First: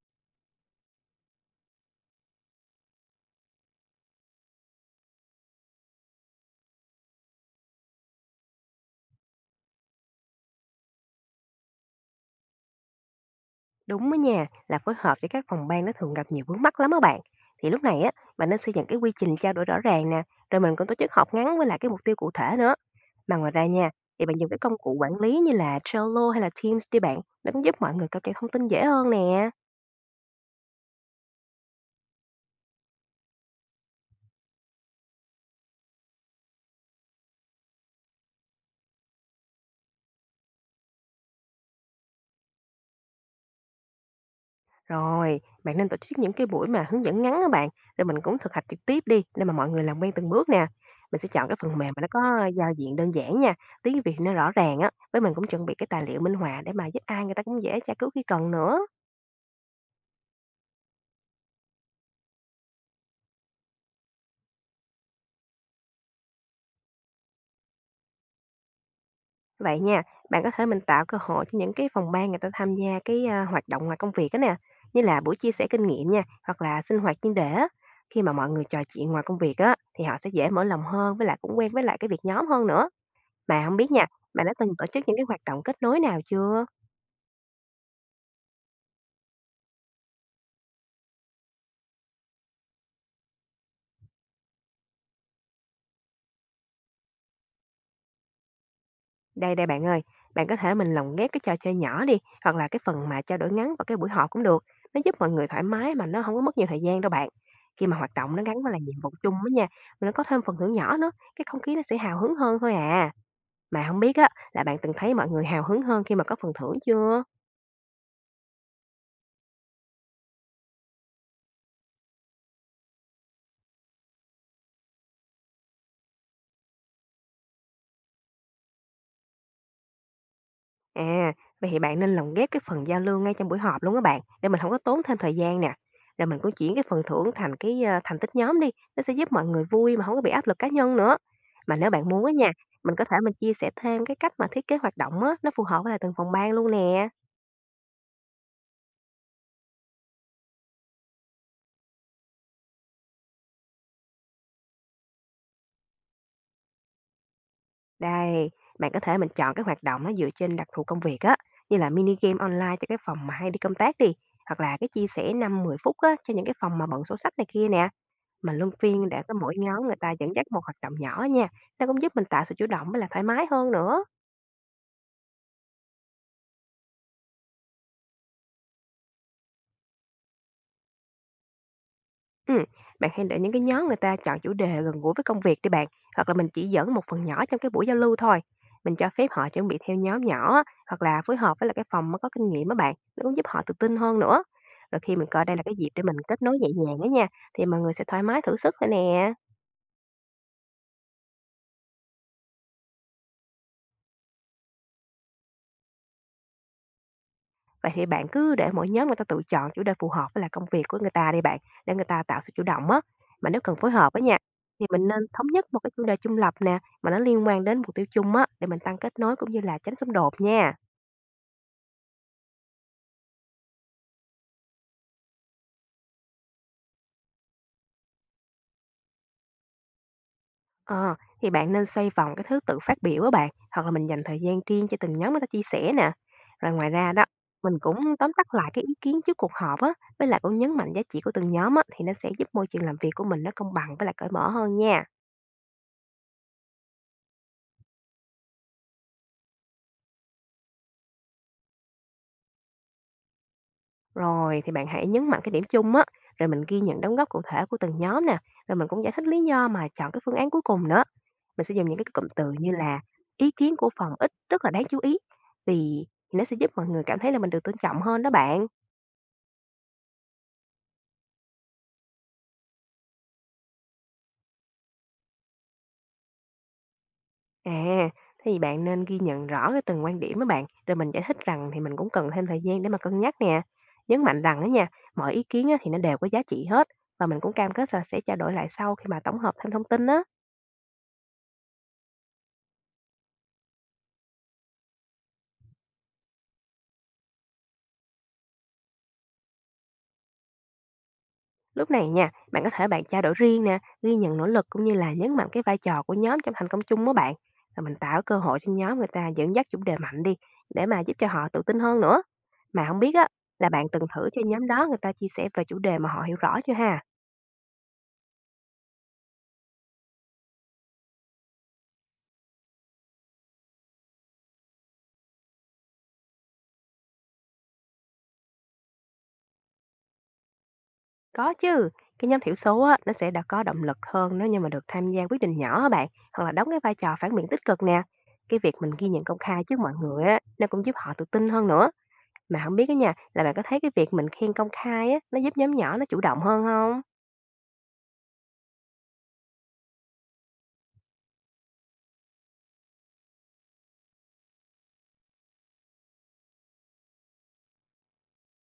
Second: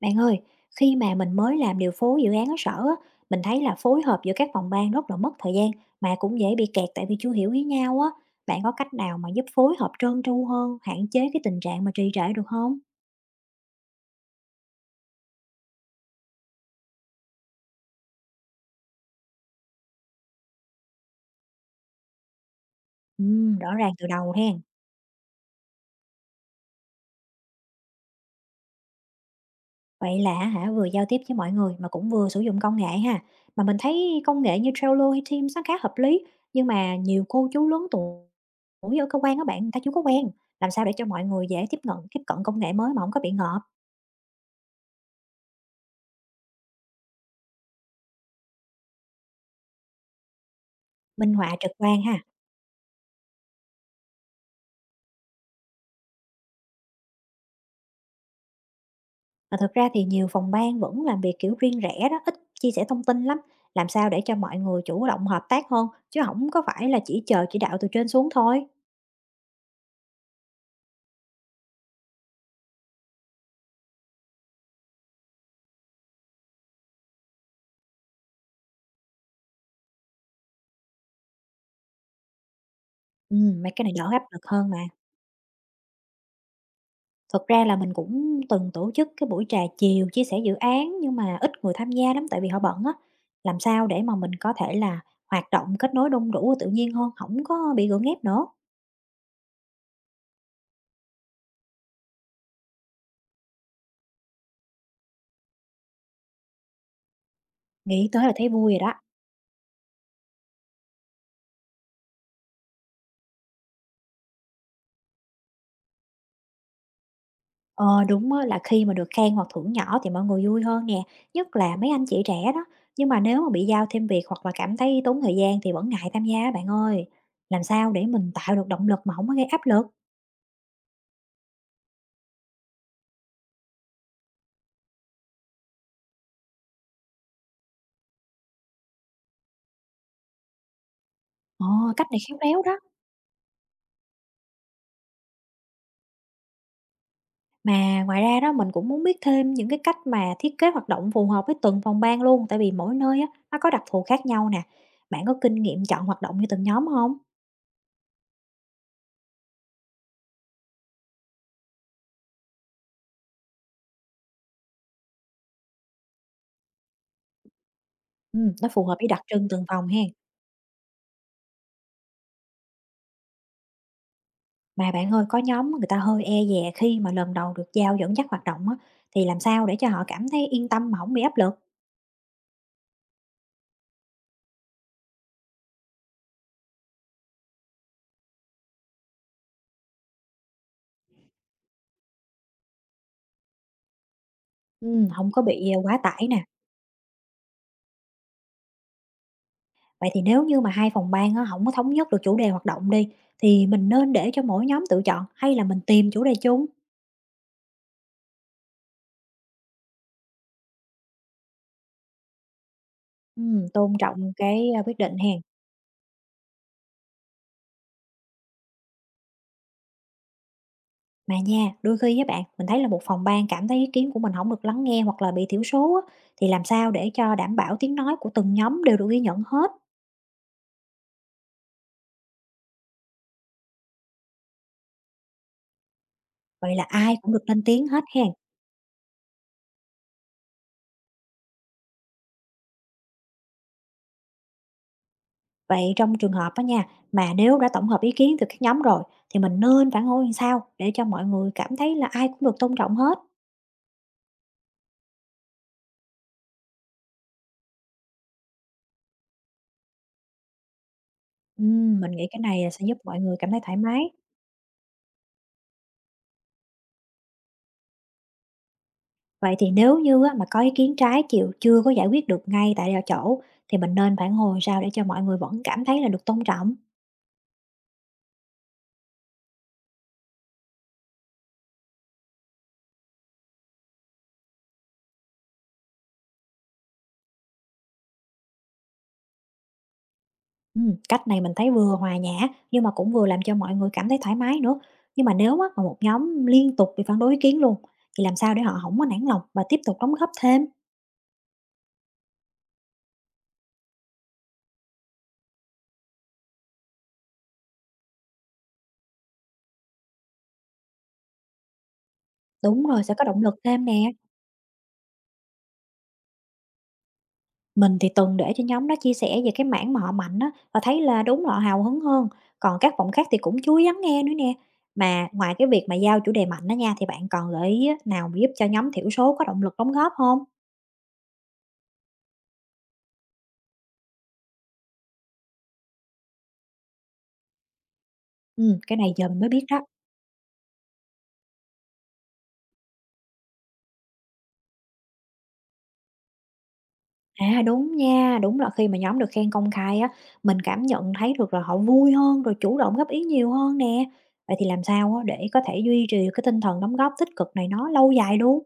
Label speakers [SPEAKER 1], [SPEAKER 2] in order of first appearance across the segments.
[SPEAKER 1] Bạn ơi, khi mà mình mới làm điều phối dự án ở sở á, mình thấy là phối hợp giữa các phòng ban rất là mất thời gian mà cũng dễ bị kẹt tại vì chưa hiểu ý nhau á. Bạn có cách nào mà giúp phối hợp trơn tru hơn, hạn chế cái tình trạng mà trì trệ được không?
[SPEAKER 2] Đúng đó nha, là phối hợp với các phòng ban nó thường gặp nhiều vướng mắc lắm á bạn. Thì lúc này á, bạn nên xây dựng cái quy trình trao đổi rõ ràng nè, rồi mình cũng tổ chức họp ngắn với lại cái mục tiêu cụ thể nữa.
[SPEAKER 1] Ừ,
[SPEAKER 2] Mà ngoài ra
[SPEAKER 1] rõ
[SPEAKER 2] nha,
[SPEAKER 1] ràng từ
[SPEAKER 2] thì
[SPEAKER 1] đầu
[SPEAKER 2] bạn dùng cái
[SPEAKER 1] hen.
[SPEAKER 2] công cụ quản lý như là Trello hay là Teams đi bạn, nó cũng giúp mọi người cập nhật thông tin dễ hơn nè.
[SPEAKER 1] Vậy là vừa giao tiếp với mọi người mà cũng vừa sử dụng công nghệ ha. Mà mình thấy công nghệ như Trello hay Teams nó khá hợp lý, nhưng mà nhiều cô chú lớn tuổi tuổi ở cơ quan các bạn người ta chưa có quen. Làm sao để cho mọi người dễ tiếp cận công nghệ mới mà không có bị ngợp?
[SPEAKER 2] Rồi, bạn nên tổ chức những cái buổi mà hướng dẫn ngắn á bạn, rồi mình cũng thực hành trực tiếp đi, để mà mọi người làm quen từng bước nè. Mình sẽ
[SPEAKER 1] Minh
[SPEAKER 2] chọn cái
[SPEAKER 1] họa trực
[SPEAKER 2] phần mềm mà
[SPEAKER 1] quan
[SPEAKER 2] nó
[SPEAKER 1] ha.
[SPEAKER 2] có giao diện đơn giản nha, tiếng Việt nó rõ ràng á, với mình cũng chuẩn bị cái tài liệu minh họa để mà giúp ai người ta cũng dễ tra cứu khi cần nữa.
[SPEAKER 1] Mà thực ra thì nhiều phòng ban vẫn làm việc kiểu riêng rẽ đó, ít chia sẻ thông tin lắm. Làm sao để cho mọi người chủ động hợp tác hơn, chứ không có phải là chỉ chờ chỉ đạo từ trên xuống thôi?
[SPEAKER 2] Vậy nha, bạn có thể mình tạo cơ hội cho những cái phòng ban người ta tham gia cái hoạt động ngoài công việc á nè, như là buổi chia sẻ kinh nghiệm nha, hoặc là sinh hoạt chuyên đề á. Khi mà mọi người trò chuyện ngoài công việc á, thì họ sẽ dễ mở lòng hơn, với lại cũng quen với lại cái việc nhóm hơn nữa. Mà
[SPEAKER 1] Mấy
[SPEAKER 2] không
[SPEAKER 1] cái
[SPEAKER 2] biết
[SPEAKER 1] này
[SPEAKER 2] nha,
[SPEAKER 1] đỡ áp lực
[SPEAKER 2] bạn đã từng
[SPEAKER 1] hơn mà.
[SPEAKER 2] tổ chức những cái hoạt động kết nối nào chưa?
[SPEAKER 1] Thực ra là mình cũng từng tổ chức cái buổi trà chiều chia sẻ dự án nhưng mà ít người tham gia lắm tại vì họ bận á. Làm sao để mà mình có thể là hoạt động kết nối đông đủ và tự nhiên hơn, không có bị gượng ép nữa?
[SPEAKER 2] Đây, đây bạn ơi, bạn có thể mình lồng ghép cái trò chơi nhỏ đi, hoặc là cái phần mà trao đổi ngắn vào cái buổi họp cũng được. Nó giúp mọi người thoải mái mà nó không có mất nhiều thời gian đâu bạn. Khi mà
[SPEAKER 1] Nghĩ
[SPEAKER 2] hoạt
[SPEAKER 1] tới là
[SPEAKER 2] động nó
[SPEAKER 1] thấy
[SPEAKER 2] gắn với
[SPEAKER 1] vui
[SPEAKER 2] là
[SPEAKER 1] rồi
[SPEAKER 2] nhiệm
[SPEAKER 1] đó.
[SPEAKER 2] vụ chung đó nha, mà nó có thêm phần thưởng nhỏ nữa, cái không khí nó sẽ hào hứng hơn thôi à. Mà không biết á, là bạn từng thấy mọi người hào hứng hơn khi mà có phần thưởng chưa?
[SPEAKER 1] Ờ, đúng á, là khi mà được khen hoặc thưởng nhỏ thì mọi người vui hơn nè, nhất là mấy anh chị trẻ đó. Nhưng mà nếu mà bị giao thêm việc hoặc là cảm thấy tốn thời gian thì vẫn ngại tham gia á bạn ơi. Làm sao để mình tạo được động lực mà không có gây áp lực?
[SPEAKER 2] À, vậy thì bạn nên lồng ghép cái phần giao lưu ngay trong buổi họp luôn các bạn, để mình không có tốn thêm thời gian nè. Rồi mình cũng chuyển cái phần thưởng thành cái thành tích nhóm đi, nó sẽ giúp mọi người vui mà không có bị áp lực cá nhân nữa.
[SPEAKER 1] Ờ,
[SPEAKER 2] Mà nếu
[SPEAKER 1] cách
[SPEAKER 2] bạn
[SPEAKER 1] này
[SPEAKER 2] muốn á
[SPEAKER 1] khéo
[SPEAKER 2] nha,
[SPEAKER 1] léo đó.
[SPEAKER 2] mình có thể mình chia sẻ thêm cái cách mà thiết kế hoạt động á, nó phù hợp với lại từng phòng ban luôn nè.
[SPEAKER 1] Mà ngoài ra đó, mình cũng muốn biết thêm những cái cách mà thiết kế hoạt động phù hợp với từng phòng ban luôn, tại vì mỗi nơi á, nó có đặc thù khác nhau nè. Bạn có kinh nghiệm chọn hoạt động như từng nhóm không?
[SPEAKER 2] Đây, bạn có thể mình chọn cái hoạt động nó dựa trên đặc thù công việc á, như là mini game online cho cái phòng mà hay đi công tác đi, hoặc là cái chia sẻ 5-10 phút á, cho những cái phòng mà bận sổ sách này kia nè.
[SPEAKER 1] Ừ,
[SPEAKER 2] Mình
[SPEAKER 1] nó
[SPEAKER 2] luân
[SPEAKER 1] phù hợp
[SPEAKER 2] phiên
[SPEAKER 1] với đặc
[SPEAKER 2] để có
[SPEAKER 1] trưng
[SPEAKER 2] mỗi
[SPEAKER 1] từng
[SPEAKER 2] nhóm
[SPEAKER 1] phòng
[SPEAKER 2] người
[SPEAKER 1] ha.
[SPEAKER 2] ta dẫn dắt một hoạt động nhỏ nha. Nó cũng giúp mình tạo sự chủ động với là thoải mái hơn nữa.
[SPEAKER 1] Mà bạn ơi, có nhóm người ta hơi e dè khi mà lần đầu được giao dẫn dắt hoạt động á, thì làm sao để cho họ cảm thấy yên tâm mà không bị áp lực?
[SPEAKER 2] Ừ. Bạn hãy để những cái nhóm người ta chọn chủ đề gần gũi với công việc đi bạn. Hoặc là mình chỉ dẫn một phần nhỏ trong cái buổi giao lưu thôi. Mình cho phép họ chuẩn bị theo nhóm nhỏ á, hoặc là phối hợp với là cái phòng mới có kinh nghiệm á bạn. Nó cũng giúp họ tự tin hơn nữa. Rồi khi mình
[SPEAKER 1] Hông có
[SPEAKER 2] coi đây là
[SPEAKER 1] bị,
[SPEAKER 2] cái dịp
[SPEAKER 1] quá
[SPEAKER 2] để mình
[SPEAKER 1] tải
[SPEAKER 2] kết
[SPEAKER 1] nè.
[SPEAKER 2] nối nhẹ nhàng đó nha, thì mọi người sẽ thoải mái thử sức thôi nè.
[SPEAKER 1] Vậy thì nếu như mà hai phòng ban á, hổng có thống nhất được chủ đề hoạt động đi, thì mình nên để cho mỗi nhóm tự chọn hay là mình tìm chủ đề chung?
[SPEAKER 2] Vậy thì bạn cứ để mỗi nhóm người ta tự chọn chủ đề phù hợp với là công việc của người ta đi bạn, để người ta tạo sự chủ động á. Mà nếu cần phối
[SPEAKER 1] Tôn
[SPEAKER 2] hợp á
[SPEAKER 1] trọng
[SPEAKER 2] nha,
[SPEAKER 1] cái,
[SPEAKER 2] thì
[SPEAKER 1] quyết
[SPEAKER 2] mình
[SPEAKER 1] định
[SPEAKER 2] nên
[SPEAKER 1] hén.
[SPEAKER 2] thống nhất một cái chủ đề trung lập nè, mà nó liên quan đến mục tiêu chung á, để mình tăng kết nối cũng như là tránh xung đột nha.
[SPEAKER 1] Mà nha, đôi khi với bạn, mình thấy là một phòng ban cảm thấy ý kiến của mình không được lắng nghe hoặc là bị thiểu số á, thì làm sao để cho đảm bảo tiếng nói của từng nhóm đều được ghi nhận hết?
[SPEAKER 2] Ờ, thì bạn nên xoay vòng cái thứ tự phát biểu á bạn, hoặc là mình dành thời gian riêng cho từng nhóm người ta chia sẻ nè. Rồi
[SPEAKER 1] Vậy là
[SPEAKER 2] ngoài ra
[SPEAKER 1] ai
[SPEAKER 2] đó,
[SPEAKER 1] cũng được lên
[SPEAKER 2] mình
[SPEAKER 1] tiếng hết
[SPEAKER 2] cũng
[SPEAKER 1] hén.
[SPEAKER 2] tóm tắt lại cái ý kiến trước cuộc họp á, với lại cũng nhấn mạnh giá trị của từng nhóm á, thì nó sẽ giúp môi trường làm việc của mình nó công bằng với lại cởi mở hơn nha.
[SPEAKER 1] Vậy trong trường hợp đó nha, mà nếu đã tổng hợp ý kiến từ các nhóm rồi thì mình nên phản hồi làm sao để cho mọi người cảm thấy là ai cũng được tôn trọng hết?
[SPEAKER 2] Rồi, thì bạn hãy nhấn mạnh cái điểm chung á, rồi mình ghi nhận đóng góp cụ thể của từng nhóm nè, rồi mình cũng giải thích lý do mà chọn cái phương án cuối cùng nữa. Mình sẽ dùng những cái
[SPEAKER 1] Mình
[SPEAKER 2] cụm
[SPEAKER 1] nghĩ cái
[SPEAKER 2] từ
[SPEAKER 1] này
[SPEAKER 2] như
[SPEAKER 1] sẽ giúp
[SPEAKER 2] là:
[SPEAKER 1] mọi người cảm
[SPEAKER 2] ý
[SPEAKER 1] thấy
[SPEAKER 2] kiến
[SPEAKER 1] thoải
[SPEAKER 2] của
[SPEAKER 1] mái.
[SPEAKER 2] phòng ít rất là đáng chú ý, vì nó sẽ giúp mọi người cảm thấy là mình được tôn trọng hơn đó bạn.
[SPEAKER 1] Vậy thì nếu như á, mà có ý kiến trái chiều chưa có giải quyết được ngay tại chỗ thì mình nên phản hồi sao để cho mọi người vẫn cảm thấy là được tôn trọng?
[SPEAKER 2] À, thì bạn nên ghi nhận rõ cái từng quan điểm đó bạn, rồi mình giải thích rằng thì mình cũng cần thêm thời gian để mà cân nhắc nè. Nhấn mạnh rằng đó nha, mọi ý kiến á, thì nó đều có giá trị hết, và mình cũng cam kết là sẽ trao đổi lại sau khi mà tổng hợp thêm thông tin á.
[SPEAKER 1] Cách này mình thấy vừa hòa nhã nhưng mà cũng vừa làm cho mọi người cảm thấy thoải mái nữa. Nhưng mà nếu á, mà một nhóm liên tục bị phản đối ý kiến luôn thì làm sao để họ không có nản lòng và tiếp tục đóng góp thêm?
[SPEAKER 2] Lúc này nha, bạn có thể bạn trao đổi riêng nè, ghi nhận nỗ lực cũng như là nhấn mạnh cái vai trò của nhóm trong thành công chung đó bạn. Rồi mình tạo cơ hội cho nhóm người ta dẫn dắt chủ đề mạnh đi, để mà giúp cho họ tự tin hơn nữa.
[SPEAKER 1] Đúng
[SPEAKER 2] Mà không
[SPEAKER 1] rồi,
[SPEAKER 2] biết
[SPEAKER 1] sẽ có
[SPEAKER 2] á,
[SPEAKER 1] động lực
[SPEAKER 2] là
[SPEAKER 1] thêm
[SPEAKER 2] bạn từng
[SPEAKER 1] nè.
[SPEAKER 2] thử cho nhóm đó người ta chia sẻ về chủ đề mà họ hiểu rõ chưa ha?
[SPEAKER 1] Mình thì từng để cho nhóm đó chia sẻ về cái mảng mà họ mạnh á, và thấy là đúng là họ hào hứng hơn. Còn các phòng khác thì cũng chú ý lắng nghe nữa nè. Mà ngoài cái việc mà giao chủ đề mạnh đó nha, thì bạn còn gợi ý á, nào mà giúp cho nhóm thiểu số có động lực đóng góp không?
[SPEAKER 2] Có chứ. Cái nhóm thiểu số á, nó sẽ đã có động lực hơn nếu như mà được tham gia quyết định nhỏ á bạn, hoặc là đóng cái vai trò phản biện tích cực nè. Cái việc
[SPEAKER 1] Ừ,
[SPEAKER 2] mình
[SPEAKER 1] cái
[SPEAKER 2] ghi
[SPEAKER 1] này
[SPEAKER 2] nhận
[SPEAKER 1] giờ
[SPEAKER 2] công
[SPEAKER 1] mình mới
[SPEAKER 2] khai
[SPEAKER 1] biết
[SPEAKER 2] trước
[SPEAKER 1] đó.
[SPEAKER 2] mọi người á, nó cũng giúp họ tự tin hơn nữa. Mà không biết á nha, là bạn có thấy cái việc mình khen công khai á, nó giúp nhóm nhỏ nó chủ động hơn không?
[SPEAKER 1] À đúng nha, đúng là khi mà nhóm được khen công khai á, mình cảm nhận thấy được là họ vui hơn, rồi chủ động góp ý nhiều hơn nè. Vậy thì làm sao á, để có thể duy trì cái tinh thần đóng góp tích cực này nó lâu dài luôn?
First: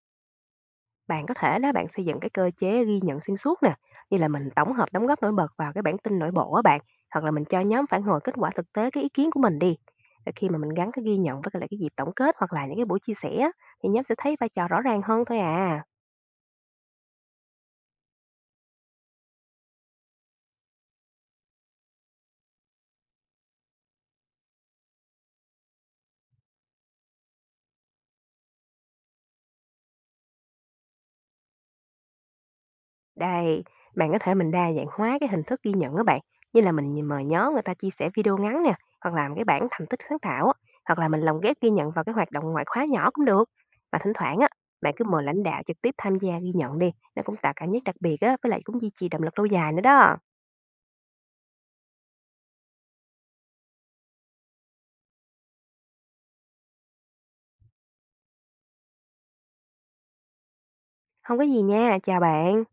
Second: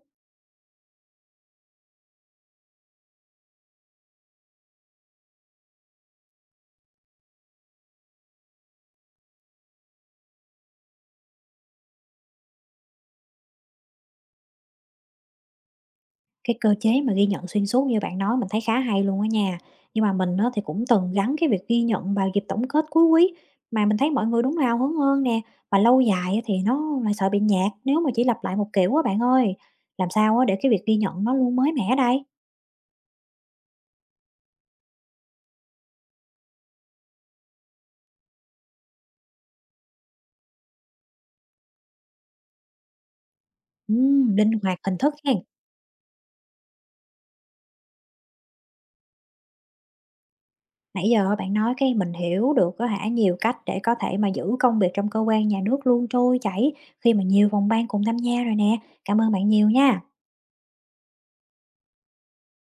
[SPEAKER 2] Bạn có thể đó bạn xây dựng cái cơ chế ghi nhận xuyên suốt nè, như là mình tổng hợp đóng góp nổi bật vào cái bản tin nội bộ á bạn, hoặc là mình cho nhóm phản hồi kết quả thực tế cái ý kiến của mình đi. Rồi khi mà mình gắn cái ghi nhận với lại cái dịp tổng kết hoặc là những cái buổi chia sẻ á, thì nhóm sẽ thấy vai trò rõ ràng hơn thôi à.
[SPEAKER 1] Cái cơ chế mà ghi nhận xuyên suốt như bạn nói mình thấy khá hay luôn á nha. Nhưng mà mình á thì cũng từng gắn cái việc ghi nhận vào dịp tổng kết cuối quý, mà mình thấy mọi người đúng là hào hứng hơn nè, và lâu dài á thì nó lại sợ bị nhạt nếu mà chỉ lặp lại một kiểu á bạn ơi. Làm sao á để cái việc ghi nhận nó luôn mới mẻ đây?
[SPEAKER 2] Đây, bạn có thể mình đa dạng hóa cái hình thức ghi nhận á bạn, như là mình mời nhóm người ta chia sẻ video ngắn nè, hoặc làm cái bảng thành tích sáng tạo á, hoặc là mình lồng ghép ghi nhận vào cái hoạt động ngoại khóa nhỏ cũng được. Và thỉnh thoảng á,
[SPEAKER 1] Linh hoạt
[SPEAKER 2] bạn
[SPEAKER 1] hình
[SPEAKER 2] cứ
[SPEAKER 1] thức
[SPEAKER 2] mời
[SPEAKER 1] hen.
[SPEAKER 2] lãnh đạo trực tiếp tham gia ghi nhận đi, nó cũng tạo cảm giác đặc biệt á, với lại cũng duy trì động lực lâu dài nữa đó.
[SPEAKER 1] Nãy giờ bạn nói cái mình hiểu được có nhiều cách để có thể mà giữ công việc trong cơ quan nhà nước luôn trôi chảy khi mà nhiều phòng ban cùng tham gia rồi nè. Cảm ơn bạn nhiều nha.
[SPEAKER 2] Không có gì nha, chào bạn.